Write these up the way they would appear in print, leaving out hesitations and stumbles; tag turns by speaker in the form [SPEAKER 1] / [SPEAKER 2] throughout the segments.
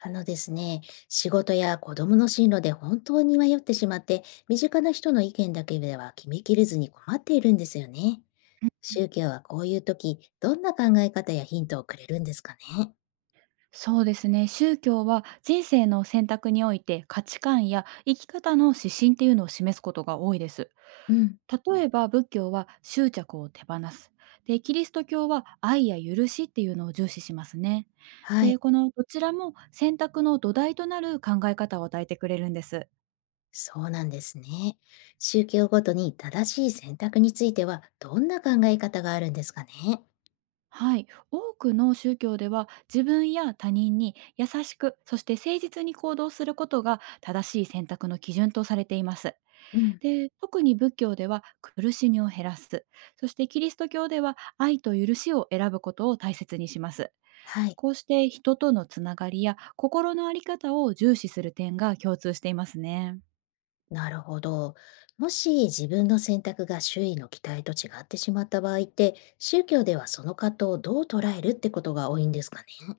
[SPEAKER 1] ですね、仕事や子供の進路で本当に迷ってしまって、身近な人の意見だけでは決めきれずに困っているんですよね。宗教はこういう時、どんな考え方やヒントをくれるんですかね。
[SPEAKER 2] そうですね。宗教は人生の選択において価値観や生き方の指針っていうのを示すことが多いです。
[SPEAKER 1] うん、
[SPEAKER 2] 例えば仏教は執着を手放す。で、キリスト教は愛や許しっていうのを重視しますね。
[SPEAKER 1] は
[SPEAKER 2] で、
[SPEAKER 1] い、
[SPEAKER 2] このどちらも選択の土台となる考え方を与えてくれるんです。
[SPEAKER 1] そうなんですね。宗教ごとに正しい選択については、どんな考え方があるんですかね。
[SPEAKER 2] はい、多くの宗教では自分や他人に優しく、そして誠実に行動することが正しい選択の基準とされています。
[SPEAKER 1] うん、
[SPEAKER 2] で、特に仏教では苦しみを減らす、そしてキリスト教では愛と許しを選ぶことを大切にします。
[SPEAKER 1] はい。
[SPEAKER 2] こうして人とのつながりや心のあり方を重視する点が共通していますね。
[SPEAKER 1] なるほど。もし自分の選択が周囲の期待と違ってしまった場合って、宗教ではその葛藤をどう捉えるってことが多いんですかね。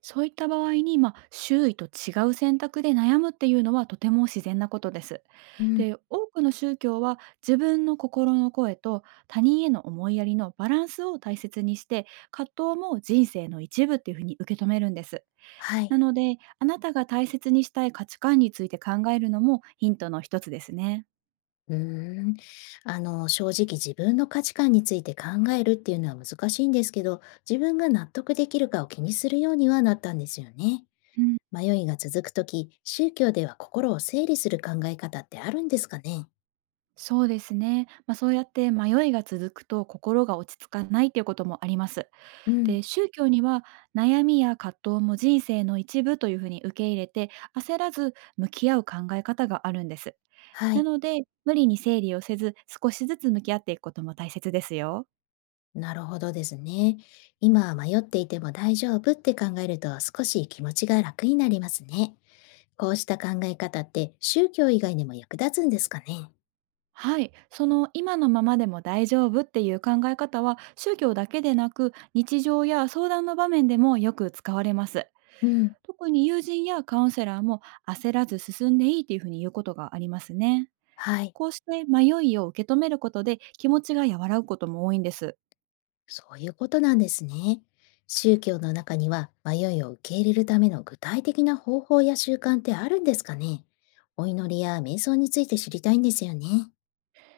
[SPEAKER 2] そういった場合に、まあ、周囲と違う選択で悩むっていうのはとても自然なことです。
[SPEAKER 1] うん、
[SPEAKER 2] で、多くの宗教は自分の心の声と他人への思いやりのバランスを大切にして、葛藤も人生の一部っていうふうに受け止めるんです。
[SPEAKER 1] はい。
[SPEAKER 2] なので、あなたが大切にしたい価値観について考えるのもヒントの一つですね。
[SPEAKER 1] うーん。正直自分の価値観について考えるっていうのは難しいんですけど、自分が納得できるかを気にするようにはなったんですよね。
[SPEAKER 2] うん、
[SPEAKER 1] 迷いが続くとき、宗教では心を整理する考え方ってあるんですかね。
[SPEAKER 2] そうですね。まあ、そうやって迷いが続くと心が落ち着かないということもあります。
[SPEAKER 1] うん、
[SPEAKER 2] で、宗教には悩みや葛藤も人生の一部というふうに受け入れて、焦らず向き合う考え方があるんです。
[SPEAKER 1] は
[SPEAKER 2] な
[SPEAKER 1] い。
[SPEAKER 2] ので、無理に整理をせず、少しずつ向き合っていくことも大切ですよ。
[SPEAKER 1] なるほどですね。今は迷っていても大丈夫って考えると少し気持ちが楽になりますね。こうした考え方って宗教以外にも役立つんですかね。
[SPEAKER 2] はい、その今のままでも大丈夫っていう考え方は宗教だけでなく日常や相談の場面でもよく使われます。
[SPEAKER 1] うん。
[SPEAKER 2] 特に友人やカウンセラーも焦らず進んでいいっていうふうに言うことがありますね。
[SPEAKER 1] はい。
[SPEAKER 2] こうして迷いを受け止めることで気持ちが和らぐことも多いんです。
[SPEAKER 1] そういうことなんですね。宗教の中には迷いを受け入れるための具体的な方法や習慣ってあるんですかね。お祈りや瞑想について知りたいんですよね。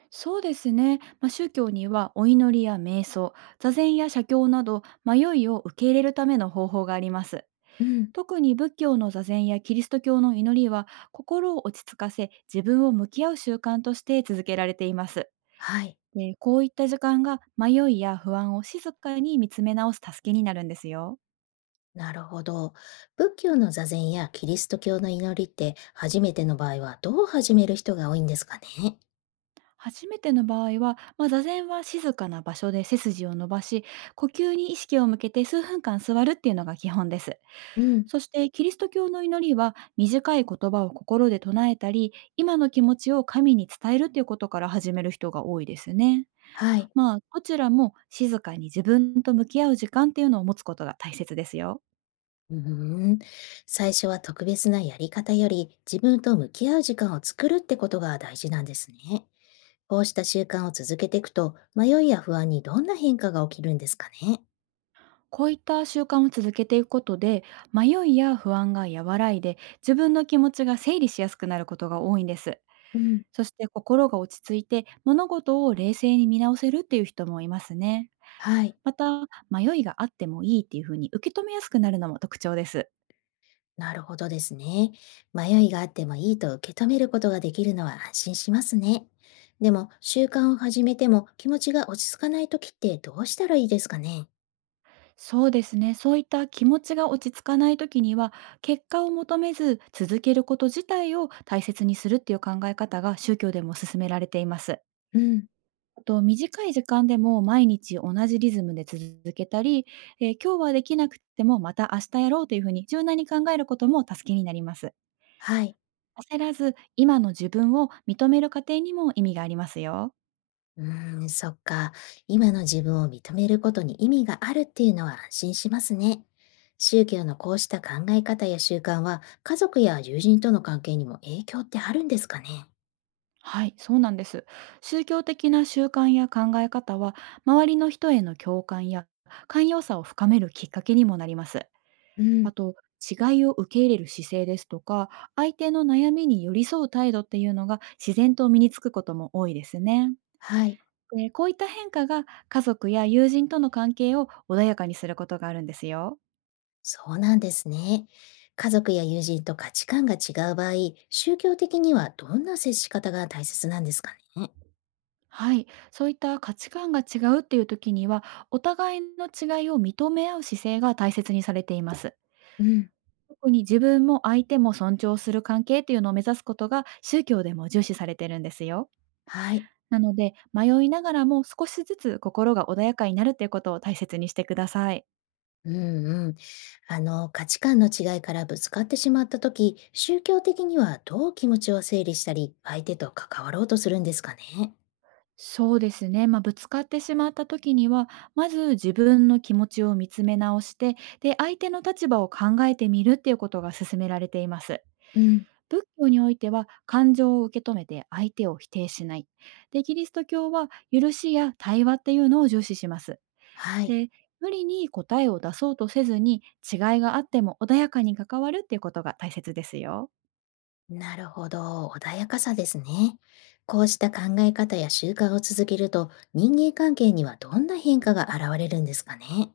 [SPEAKER 2] そうですね、まあ、宗教にはお祈りや瞑想、座禅や写経など迷いを受け入れるための方法があります。
[SPEAKER 1] うん。
[SPEAKER 2] 特に仏教の座禅やキリスト教の祈りは心を落ち着かせ、自分を向き合う習慣として続けられています。
[SPEAKER 1] はい。
[SPEAKER 2] で、こういった時間が迷いや不安を静かに見つめ直す助けになるんですよ。
[SPEAKER 1] なるほど。仏教の座禅やキリスト教の祈りって初めての場合はどう始める人が多いんですかね。
[SPEAKER 2] 初めての場合は、まあ、座禅は静かな場所で背筋を伸ばし、呼吸に意識を向けて数分間座るっていうのが基本です。
[SPEAKER 1] うん、
[SPEAKER 2] そしてキリスト教の祈りは短い言葉を心で唱えたり、今の気持ちを神に伝えるっていうことから始める人が多いですね。
[SPEAKER 1] はい。
[SPEAKER 2] まあ、どちらも静かに自分と向き合う時間っていうのを持つことが大切ですよ。
[SPEAKER 1] うーん。最初は特別なやり方より自分と向き合う時間を作るってことが大事なんですね。こうした習慣を続けていくと迷いや不安にどんな変化が起きるんですかね。
[SPEAKER 2] こういった習慣を続けていくことで、迷いや不安が和らいで、自分の気持ちが整理しやすくなることが多いんです。
[SPEAKER 1] うん、
[SPEAKER 2] そして心が落ち着いて、物事を冷静に見直せるっていう人もいますね。
[SPEAKER 1] はい。
[SPEAKER 2] また、迷いがあってもいいっていうふうに受け止めやすくなるのも特徴です。
[SPEAKER 1] なるほどですね。迷いがあってもいいと受け止めることができるのは安心しますね。でも、習慣を始めても気持ちが落ち着かないときってどうしたらいいですかね。
[SPEAKER 2] そうですね。そういった気持ちが落ち着かない時には、結果を求めず続けること自体を大切にするっていう考え方が宗教でも勧められています。
[SPEAKER 1] うん、
[SPEAKER 2] あと、短い時間でも毎日同じリズムで続けたり、今日はできなくても、また明日やろうというふうに柔軟に考えることも助けになります。
[SPEAKER 1] はい。
[SPEAKER 2] 焦らず、今の自分を認める過程にも意味がありますよ。
[SPEAKER 1] うーん、そっか。今の自分を認めることに意味があるっていうのは安心しますね。宗教のこうした考え方や習慣は家族や友人との関係にも影響ってあるんですかね。
[SPEAKER 2] はい、そうなんです。宗教的な習慣や考え方は、周りの人への共感や寛容さを深めるきっかけにもなります。
[SPEAKER 1] うん、
[SPEAKER 2] あと、違いを受け入れる姿勢ですとか、相手の悩みに寄り添う態度っていうのが自然と身につくことも多いですね。
[SPEAKER 1] はい。
[SPEAKER 2] で、こういった変化が家族や友人との関係を穏やかにすることがあるんですよ。
[SPEAKER 1] そうなんですね。家族や友人と価値観が違う場合、宗教的にはどんな接し方が大切なんですかね。
[SPEAKER 2] はい、そういった価値観が違うっていう時には、お互いの違いを認め合う姿勢が大切にされています。
[SPEAKER 1] うん。
[SPEAKER 2] 特に自分も相手も尊重する関係っていうのを目指すことが宗教でも重視されてるんですよ。
[SPEAKER 1] はい。
[SPEAKER 2] なので、迷いながらも少しずつ心が穏やかになるっていうことを大切にしてください。
[SPEAKER 1] うんうん。価値観の違いからぶつかってしまった時宗教的にはどう気持ちを整理したり、相手と関わろうとするんですかね。
[SPEAKER 2] そうですね。まあ、ぶつかってしまった時には、まず自分の気持ちを見つめ直して、で、相手の立場を考えてみるっていうことが勧められています。
[SPEAKER 1] うん。
[SPEAKER 2] 仏教においては感情を受け止めて相手を否定しない。で、キリスト教は許しや対話っていうのを重視します。
[SPEAKER 1] はい。
[SPEAKER 2] で、無理に答えを出そうとせずに、違いがあっても穏やかに関わるっていうことが大切ですよ。
[SPEAKER 1] なるほど。穏やかさですね。こうした考え方や習慣を続けると、人間関係にはどんな変化が現れるんですかね。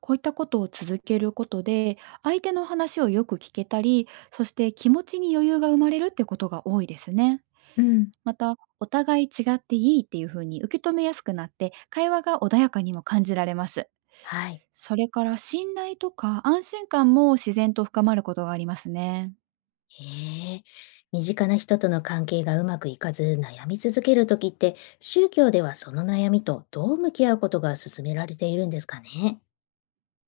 [SPEAKER 2] こういったことを続けることで、相手の話をよく聞けたり、そして気持ちに余裕が生まれるってことが多いですね。
[SPEAKER 1] うん。
[SPEAKER 2] また、お互い違っていいっていうふうに受け止めやすくなって、会話が穏やかにも感じられます。
[SPEAKER 1] はい。
[SPEAKER 2] それから信頼とか安心感も自然と深まることがありますね。
[SPEAKER 1] へえ、身近な人との関係がうまくいかず悩み続けるときって、宗教ではその悩みとどう向き合うことが勧められているんですかね。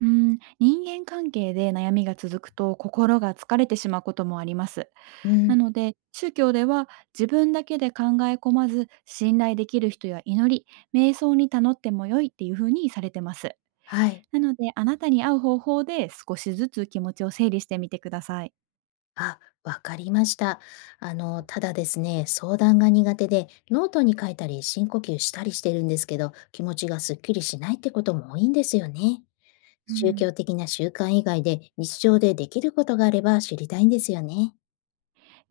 [SPEAKER 2] うん、人間関係で悩みが続くと心が疲れてしまうこともあります。
[SPEAKER 1] うん、
[SPEAKER 2] なので、宗教では自分だけで考え込まず、信頼できる人や祈り、瞑想に頼っても良いっていう風にされてます。
[SPEAKER 1] はい。
[SPEAKER 2] なので、あなたに合う方法で少しずつ気持ちを整理してみてください。
[SPEAKER 1] あ、わかりました。ただですね、相談が苦手で、ノートに書いたり深呼吸したりしてるんですけど、気持ちがすっきりしないってことも多いんですよね。
[SPEAKER 2] う
[SPEAKER 1] 宗
[SPEAKER 2] ん。
[SPEAKER 1] 教的な習慣以外で日常でできることがあれば知りたいんですよね。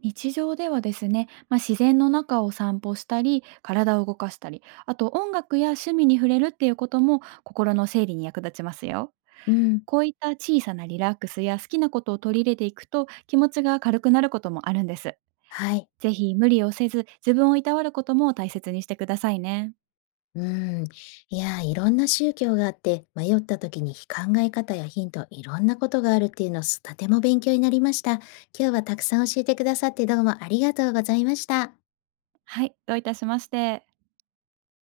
[SPEAKER 2] 日常ではですね、まあ、自然の中を散歩したり、体を動かしたり、あと音楽や趣味に触れるっていうことも心の整理に役立ちますよ。
[SPEAKER 1] うん、
[SPEAKER 2] こういった小さなリラックスや好きなことを取り入れていくと、気持ちが軽くなることもあるんです。
[SPEAKER 1] はい。
[SPEAKER 2] ぜひ無理をせず、自分をいたわることも大切にしてくださいね。
[SPEAKER 1] うん。いやー、いろんな宗教があって、迷った時に考え方やヒント、いろんなことがあるっていうの、すとても勉強になりました。今日はたくさん教えてくださってどうもありがとうございました。
[SPEAKER 2] はい、どういたしまして。